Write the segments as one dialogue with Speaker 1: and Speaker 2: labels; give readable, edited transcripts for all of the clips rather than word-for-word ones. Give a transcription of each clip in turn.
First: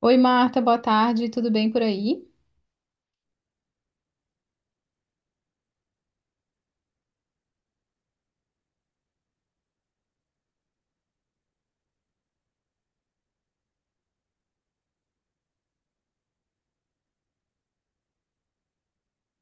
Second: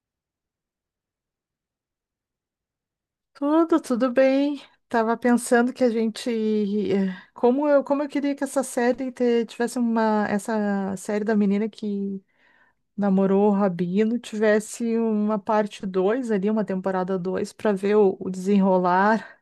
Speaker 1: Oi, Marta, boa tarde, tudo bem por aí?
Speaker 2: Tudo bem. Tava pensando que a gente, como eu queria que tivesse uma, essa série da menina que namorou o Rabino tivesse uma parte 2 ali, uma temporada 2 para ver o desenrolar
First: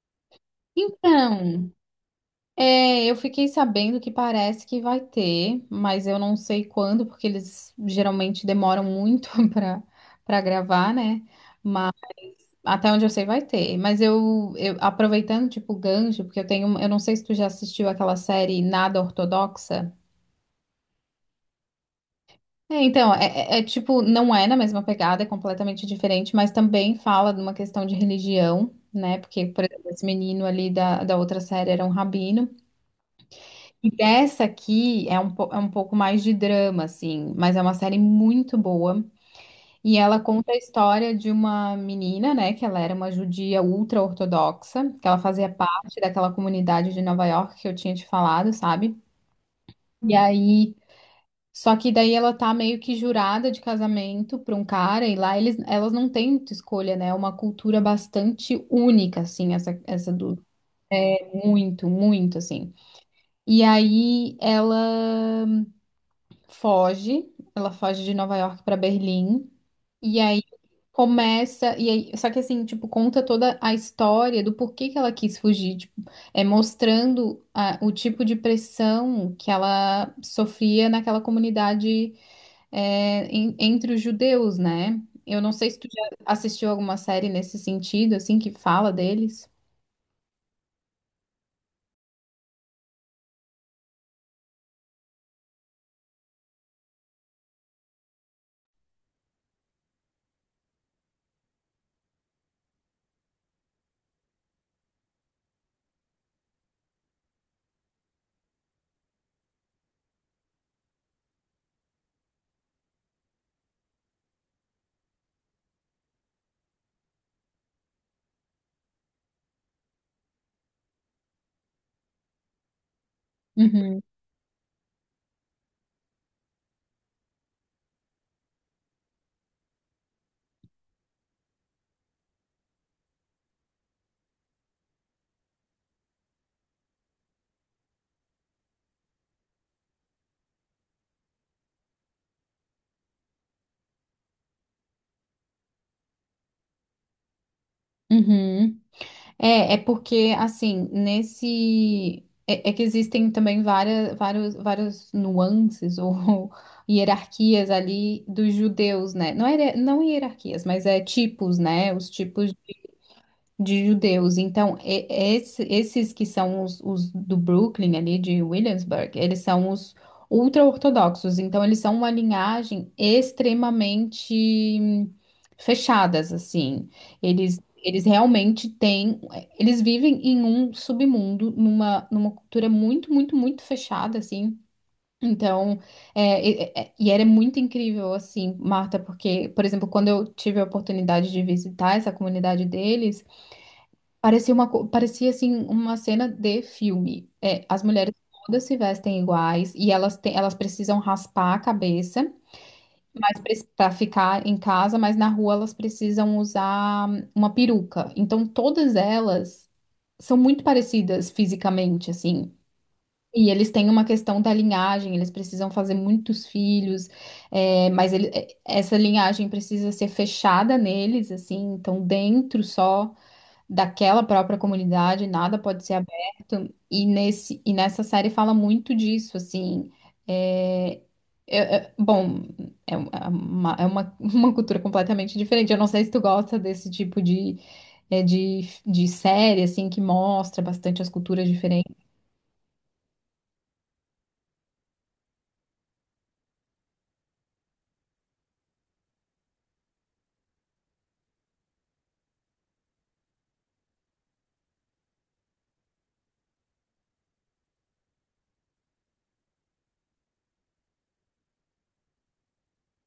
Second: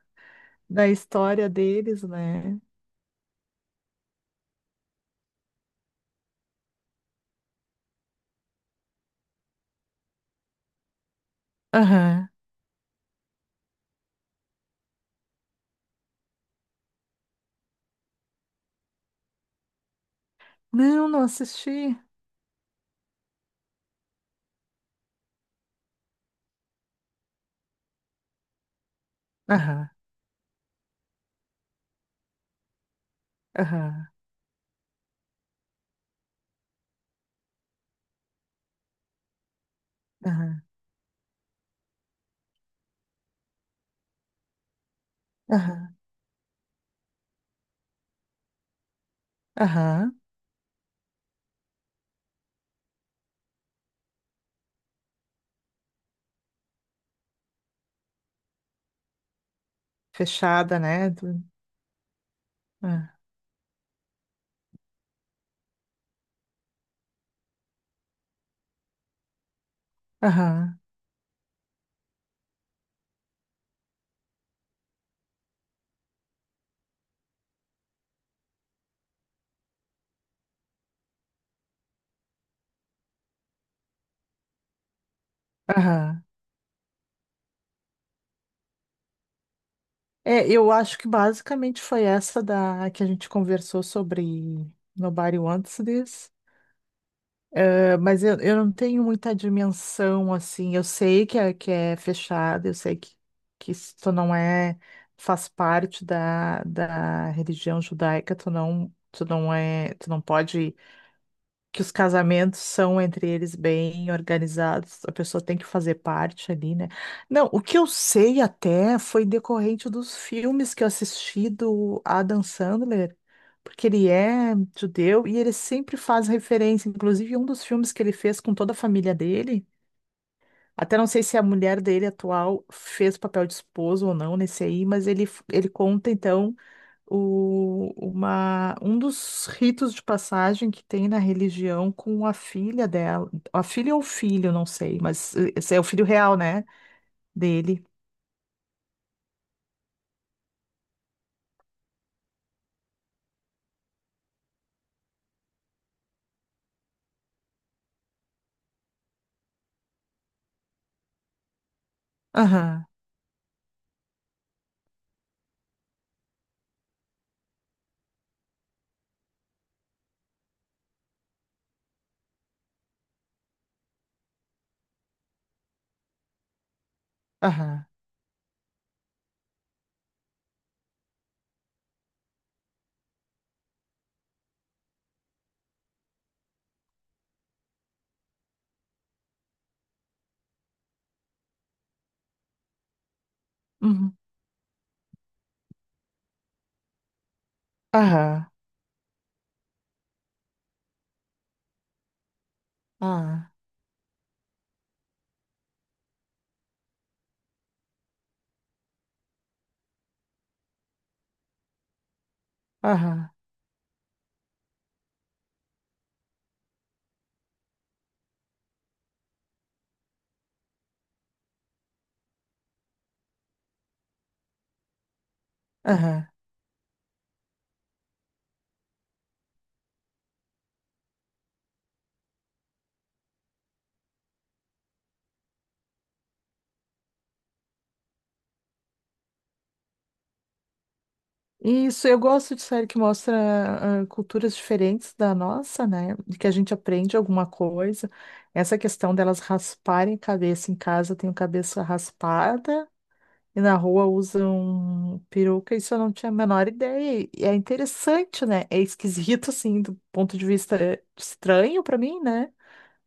Speaker 2: da história
Speaker 1: Então,
Speaker 2: deles, né?
Speaker 1: eu fiquei sabendo que parece que vai ter, mas eu não sei quando, porque eles geralmente demoram muito para gravar, né? Mas
Speaker 2: Aham.
Speaker 1: até onde eu sei vai ter. Mas eu aproveitando tipo gancho, porque eu tenho, eu não sei se tu já assistiu aquela série Nada Ortodoxa.
Speaker 2: Não, não assisti.
Speaker 1: É, então, é, é tipo, não é na mesma pegada, é completamente diferente, mas também fala de uma questão de religião, né? Porque, por
Speaker 2: Aham.
Speaker 1: exemplo, esse menino ali da outra série era um rabino. E
Speaker 2: Aham.
Speaker 1: dessa aqui é é um pouco mais de drama, assim, mas é uma série muito boa. E ela conta a
Speaker 2: Aham.
Speaker 1: história de uma menina, né? Que ela era uma judia ultra-ortodoxa, que ela fazia
Speaker 2: Aham.
Speaker 1: parte daquela comunidade de Nova York que eu tinha te falado, sabe? E
Speaker 2: Aham.
Speaker 1: aí, só que daí ela tá meio que jurada de casamento pra um cara, e lá elas não têm muita escolha, né? É uma cultura bastante única, assim, essa do.
Speaker 2: Fechada, né?
Speaker 1: Muito, muito, assim.
Speaker 2: Ah,
Speaker 1: E aí foge, ela foge de Nova York pra Berlim, e aí
Speaker 2: Aham.
Speaker 1: começa. E aí, só que assim, tipo, conta toda a história do porquê que ela quis fugir, tipo, é mostrando o tipo de pressão que ela sofria naquela comunidade entre os judeus, né? Eu não sei se tu já
Speaker 2: Aham.
Speaker 1: assistiu alguma série nesse sentido, assim, que fala deles.
Speaker 2: É, eu acho que basicamente foi essa da que a gente conversou sobre Nobody Wants This. É, mas eu não tenho muita dimensão assim. Eu sei que é fechado, eu sei que isso tu não é, faz parte da religião judaica, tu não pode, que os casamentos são entre eles bem organizados, a pessoa tem que fazer parte ali, né? Não, o que eu sei até foi decorrente dos filmes que eu assisti do Adam Sandler, porque
Speaker 1: Uhum,
Speaker 2: ele é judeu e ele sempre faz referência, inclusive um dos filmes que ele fez com toda a família dele. Até não sei se a mulher dele atual fez o papel de esposo ou não nesse aí, mas ele conta então o, uma, um dos ritos de passagem que tem na religião com a filha dela, a filha ou o filho, não sei, mas esse é o filho real, né? Dele.
Speaker 1: uhum. É porque, assim, nesse. É que existem também várias nuances ou hierarquias ali dos judeus, né? Não, era, não hierarquias, mas é tipos, né? Os tipos
Speaker 2: Aham,
Speaker 1: de judeus. Então, esses que são os do Brooklyn, ali de Williamsburg, eles são os ultra-ortodoxos. Então, eles são uma linhagem extremamente hum, fechadas, assim. Eles,
Speaker 2: aham,
Speaker 1: eles realmente têm. Eles vivem em um submundo, numa cultura muito, muito, muito fechada, assim. Então, e era muito incrível, assim, Marta, porque, por exemplo, quando eu tive a oportunidade de visitar essa comunidade deles,
Speaker 2: uhum,
Speaker 1: parecia uma, parecia assim uma cena de filme. É, as mulheres
Speaker 2: aham,
Speaker 1: todas se vestem iguais e elas têm, elas precisam raspar a cabeça,
Speaker 2: aham,
Speaker 1: mas para ficar em casa, mas na rua elas precisam usar uma peruca. Então todas elas são muito parecidas fisicamente, assim.
Speaker 2: aham,
Speaker 1: E eles têm uma questão da linhagem, eles precisam fazer muitos filhos, essa linhagem precisa ser fechada neles, assim, então dentro só daquela própria comunidade, nada pode ser
Speaker 2: aham.
Speaker 1: aberto. E nesse e nessa série fala muito disso, assim. É, bom, é uma, uma cultura completamente diferente. Eu não sei se tu gosta desse tipo de, de série, assim, que mostra bastante as culturas diferentes.
Speaker 2: Isso, eu gosto de série que mostra ah, culturas diferentes da nossa, né? De que a gente aprende alguma coisa. Essa questão delas rasparem a cabeça em casa, eu tenho cabeça raspada. E na rua usam peruca, isso eu não tinha a menor ideia. E é interessante, né? É esquisito, assim, do ponto de vista estranho pra mim, né?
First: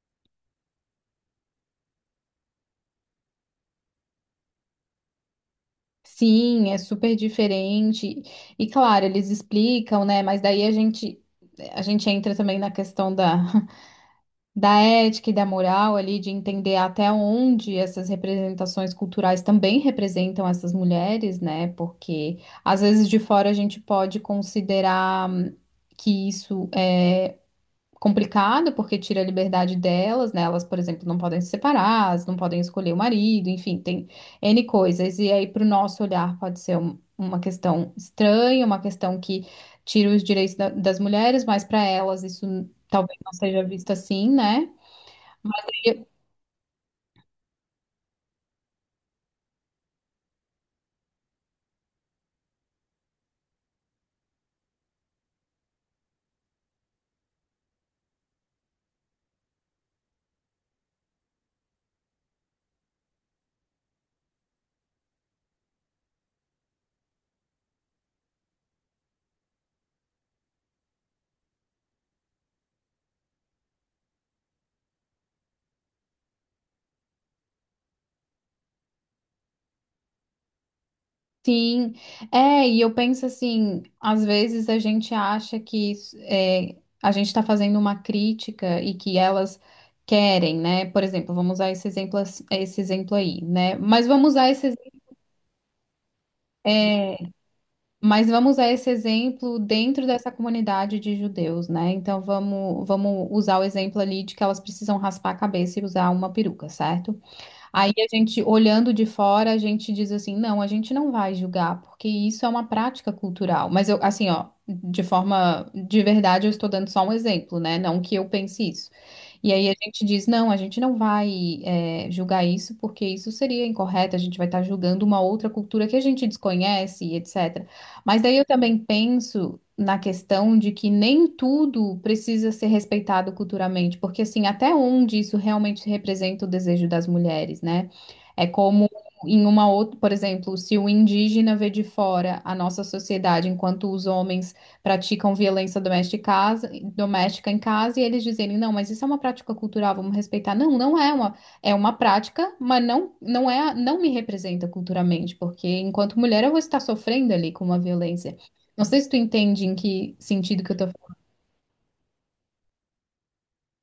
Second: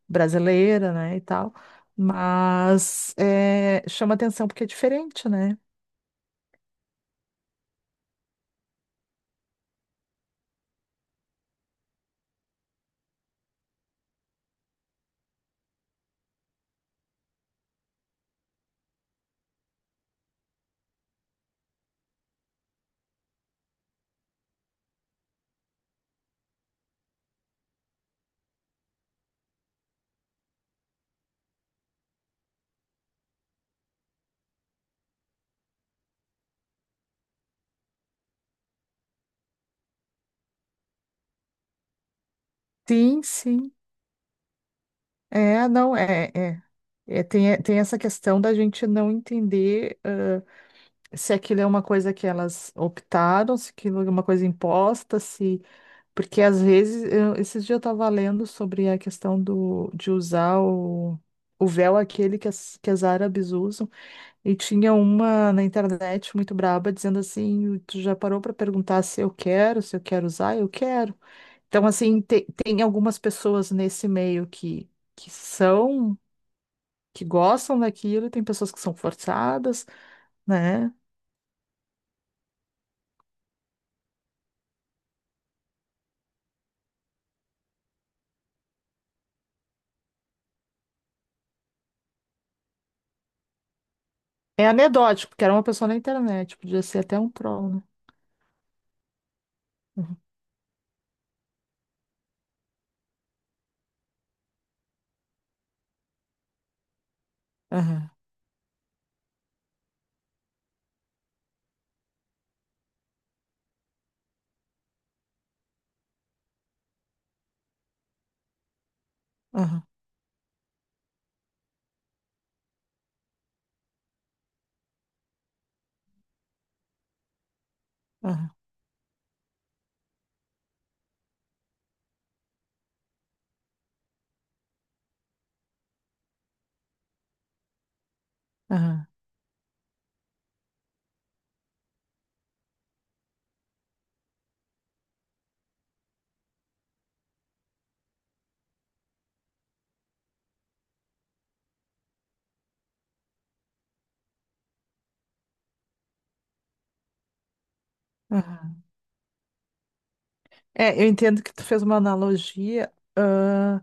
Speaker 2: Brasileira, né? E tal. Mas é, chama atenção porque é diferente, né?
Speaker 1: Sim, é super diferente. E claro, eles explicam, né? Mas daí a gente entra também na questão da da ética e da moral ali, de entender até onde essas representações culturais também representam essas mulheres, né? Porque às vezes de fora a gente pode considerar que isso é complicado porque tira a liberdade delas, né? Elas, por exemplo, não podem se separar, elas não podem escolher o marido, enfim, tem N coisas. E aí, para o nosso olhar, pode ser uma questão estranha, uma questão que tira os direitos das mulheres, mas para elas isso talvez
Speaker 2: Sim,
Speaker 1: não seja
Speaker 2: sim.
Speaker 1: visto assim, né?
Speaker 2: É, não, é, é. É, tem essa questão da gente não entender se aquilo é uma coisa que elas optaram, se aquilo é uma coisa imposta, se. Porque às vezes, esses dias eu estava lendo sobre a questão do, de usar o véu aquele que as árabes usam, e tinha uma na internet muito braba dizendo assim: tu já parou para perguntar se eu quero, se eu quero usar? Eu quero. Então, assim, tem algumas pessoas nesse meio que são, que gostam daquilo, e tem pessoas que são forçadas, né?
Speaker 1: Sim, é, e eu penso assim, às vezes a gente acha que é, a gente está fazendo uma crítica e que elas querem, né? Por exemplo, vamos usar esse exemplo, esse exemplo aí, né? Mas vamos usar
Speaker 2: É
Speaker 1: esse,
Speaker 2: anedótico, porque era uma pessoa na internet, podia ser
Speaker 1: é,
Speaker 2: até um troll, né?
Speaker 1: exemplo dentro
Speaker 2: Uhum,
Speaker 1: dessa comunidade de judeus, né? Então vamos, vamos usar o exemplo ali de que elas precisam raspar a cabeça e usar uma peruca, certo? Aí
Speaker 2: aham,
Speaker 1: a gente, olhando de fora, a gente diz assim, não, a gente não vai julgar, porque isso é uma prática cultural. Mas eu, assim, ó, de forma, de verdade, eu estou dando só um exemplo, né? Não que eu pense isso. E aí a
Speaker 2: aham,
Speaker 1: gente diz, não, a gente não vai, julgar isso, porque isso seria incorreto, a gente vai estar julgando uma outra cultura que a gente desconhece, etc. Mas daí eu
Speaker 2: aham,
Speaker 1: também penso na questão de que nem tudo precisa ser respeitado culturalmente, porque assim, até onde isso realmente representa o desejo das mulheres, né? É como
Speaker 2: aham,
Speaker 1: em uma outra, por exemplo, se o indígena vê de fora a nossa sociedade, enquanto os homens praticam violência doméstica, doméstica em casa, e eles dizerem, não, mas isso é uma prática cultural, vamos respeitar. Não, é uma prática, mas não, não é, não me representa culturalmente, porque enquanto mulher eu vou estar sofrendo ali com uma violência.
Speaker 2: aham.
Speaker 1: Não sei se tu entende em que sentido que eu tô
Speaker 2: É, eu
Speaker 1: falando.
Speaker 2: entendo que tu fez uma analogia, ah,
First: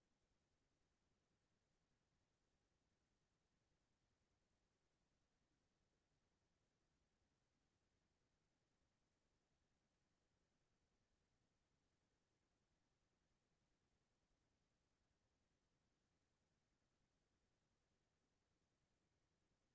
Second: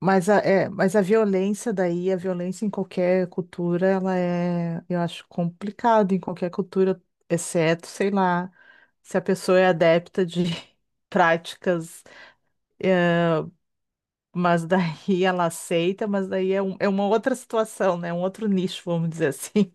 Speaker 2: mas a, é, mas a violência daí, a violência em qualquer cultura, ela é, eu acho, complicado em qualquer cultura, exceto, sei lá, se a pessoa é adepta de práticas. Mas daí ela aceita, mas daí é, é uma outra situação, né? Um outro nicho, vamos dizer assim.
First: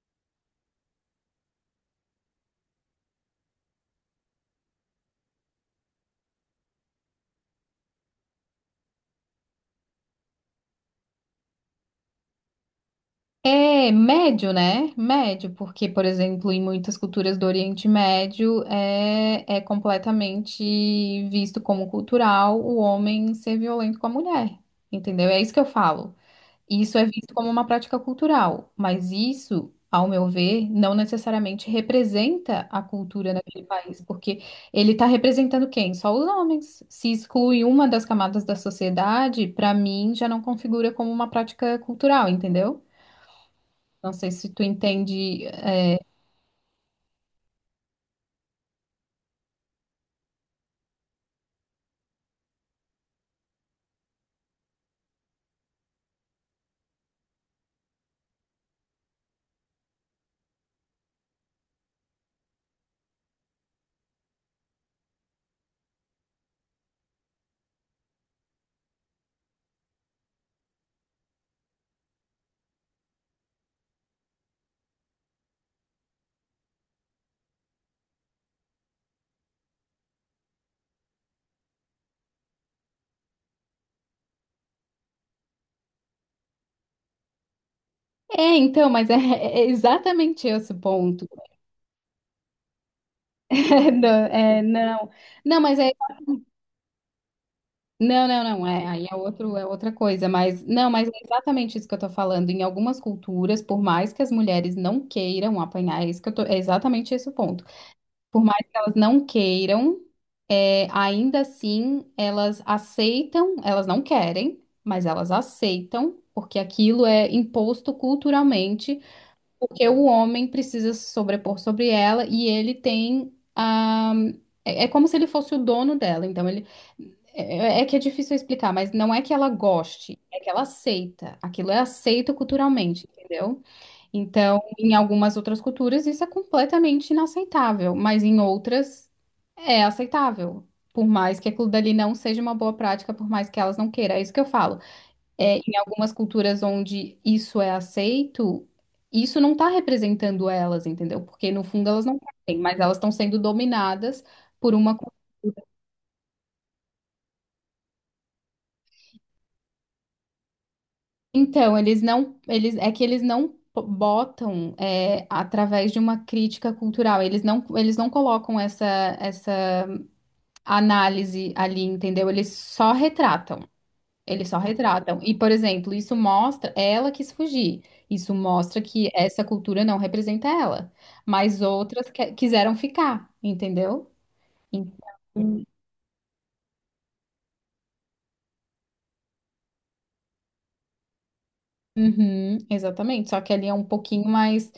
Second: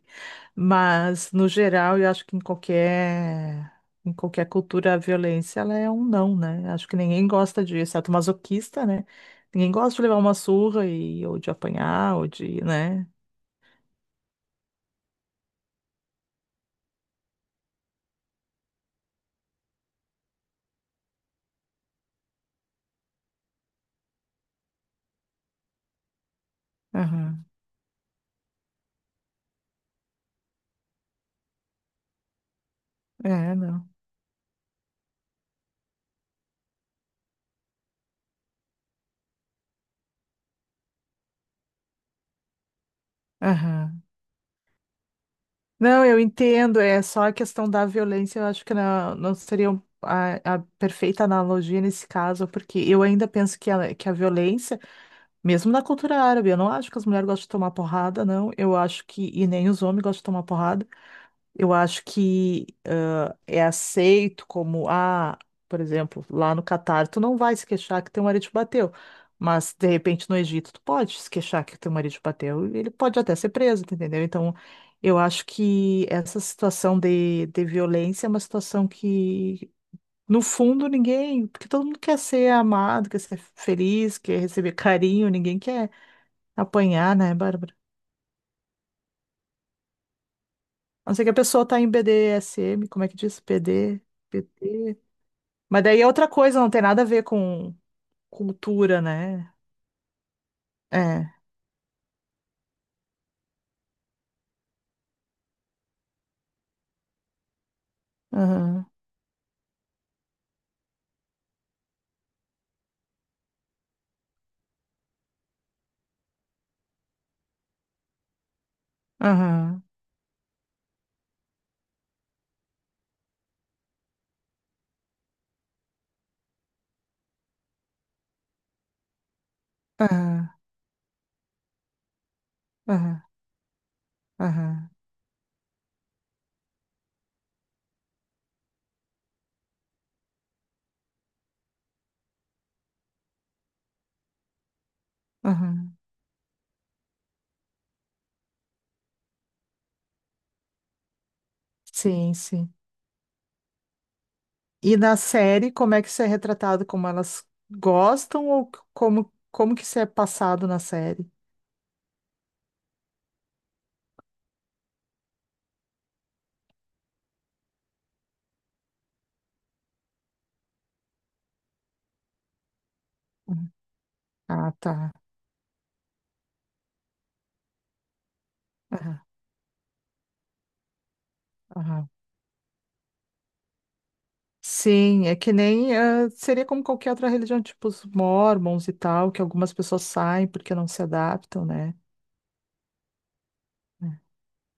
Speaker 2: Mas, no geral, eu acho que em qualquer cultura, a violência, ela é um não, né? Acho que ninguém gosta de, exceto masoquista, né? Ninguém gosta de levar uma surra e, ou de apanhar, ou de, né?
Speaker 1: É médio, né? Médio, porque, por exemplo, em muitas culturas do Oriente Médio é completamente visto como cultural o homem ser violento com a mulher, entendeu? É isso que eu falo. Isso é visto
Speaker 2: Aham.
Speaker 1: como uma prática cultural, mas isso, ao meu ver, não necessariamente representa a cultura
Speaker 2: É,
Speaker 1: naquele
Speaker 2: não.
Speaker 1: país, porque ele está representando quem? Só os homens. Se exclui uma das camadas da sociedade, para mim já não configura como uma prática cultural, entendeu?
Speaker 2: Aham.
Speaker 1: Não sei se tu entende.
Speaker 2: Não, eu entendo, é só a questão da violência, eu acho que não, não seria a perfeita analogia nesse caso, porque eu ainda penso que a violência mesmo na cultura árabe, eu não acho que as mulheres gostam de tomar porrada, não. Eu acho que, e nem os homens gostam de tomar porrada. Eu acho que ah, é aceito como, ah, por exemplo, lá no Catar, tu não vai se queixar que teu marido te bateu. Mas, de repente, no Egito, tu pode se queixar que teu marido te bateu. E ele pode até ser preso, tu entendeu? Então, eu acho que essa situação de violência é uma situação que no fundo, ninguém, porque todo mundo quer ser amado, quer ser feliz, quer receber carinho, ninguém quer apanhar, né, Bárbara?
Speaker 1: É, então, mas é, é exatamente esse o
Speaker 2: A não ser
Speaker 1: ponto.
Speaker 2: que a pessoa tá em BDSM, como é que diz?
Speaker 1: É,
Speaker 2: PD,
Speaker 1: não, é,
Speaker 2: PT.
Speaker 1: não, não, mas
Speaker 2: Mas
Speaker 1: é
Speaker 2: daí é outra coisa, não tem nada a ver com
Speaker 1: Não, não, não,
Speaker 2: cultura,
Speaker 1: aí é
Speaker 2: né?
Speaker 1: outro, é outra coisa, mas não, mas é
Speaker 2: É.
Speaker 1: exatamente isso que eu tô falando. Em algumas culturas, por mais que as mulheres não queiram apanhar, é isso que eu tô, é exatamente esse o ponto. Por mais que
Speaker 2: Aham,
Speaker 1: elas não queiram, é, ainda assim elas aceitam, elas não querem, mas elas aceitam, porque aquilo é imposto culturalmente
Speaker 2: aham,
Speaker 1: porque o homem precisa se sobrepor sobre ela e ele tem a. É é como se ele fosse o dono dela. Então, ele. É que é difícil explicar, mas não é que ela goste, é que
Speaker 2: aham,
Speaker 1: ela aceita. Aquilo é aceito culturalmente,
Speaker 2: aham,
Speaker 1: entendeu? Então,
Speaker 2: aham,
Speaker 1: em algumas outras culturas, isso é completamente inaceitável, mas em outras é aceitável. Por mais que aquilo dali não seja uma boa prática, por mais que elas não queiram. É isso que eu falo em
Speaker 2: aham.
Speaker 1: algumas culturas onde isso é aceito, isso não está representando elas, entendeu? Porque no fundo elas não
Speaker 2: Sim,
Speaker 1: têm,
Speaker 2: sim.
Speaker 1: mas elas estão sendo dominadas por uma.
Speaker 2: E na série, como é que isso é retratado? Como elas gostam ou como, como que isso é passado na série?
Speaker 1: Então, eles não, eles é que eles não botam através de uma crítica cultural, eles não colocam essa análise ali, entendeu? Eles só retratam.
Speaker 2: Uhum.
Speaker 1: Eles só
Speaker 2: Ah, tá.
Speaker 1: retratam. E, por exemplo, isso mostra, é ela quis fugir. Isso mostra que
Speaker 2: Aham,
Speaker 1: essa cultura não representa ela. Mas outras
Speaker 2: aham.
Speaker 1: quiseram ficar, entendeu? Então,
Speaker 2: Sim, é que nem ah, seria como qualquer outra religião, tipo os mormons e tal, que algumas pessoas saem porque não se adaptam, né?
Speaker 1: uhum, exatamente. Só que ali é um pouquinho mais,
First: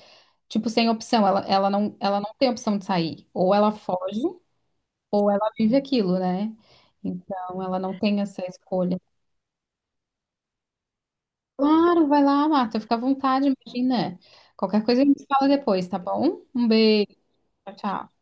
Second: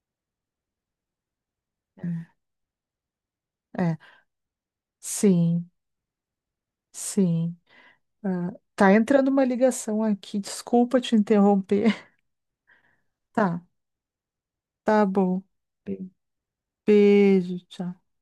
Speaker 1: tipo, sem opção. Ela, ela não tem opção de sair. Ou ela
Speaker 2: É, é,
Speaker 1: foge, ou ela
Speaker 2: sim,
Speaker 1: vive aquilo, né?
Speaker 2: sim.
Speaker 1: Então, ela não tem essa
Speaker 2: Ah, tá
Speaker 1: escolha.
Speaker 2: entrando uma ligação aqui, desculpa te interromper.
Speaker 1: Claro, vai lá, Marta. Fica à vontade,
Speaker 2: Tá,
Speaker 1: imagina. Qualquer coisa a
Speaker 2: tá
Speaker 1: gente
Speaker 2: bom.
Speaker 1: fala depois, tá
Speaker 2: Be-
Speaker 1: bom? Um beijo.
Speaker 2: Beijo,
Speaker 1: Tchau,
Speaker 2: tchau.
Speaker 1: tchau.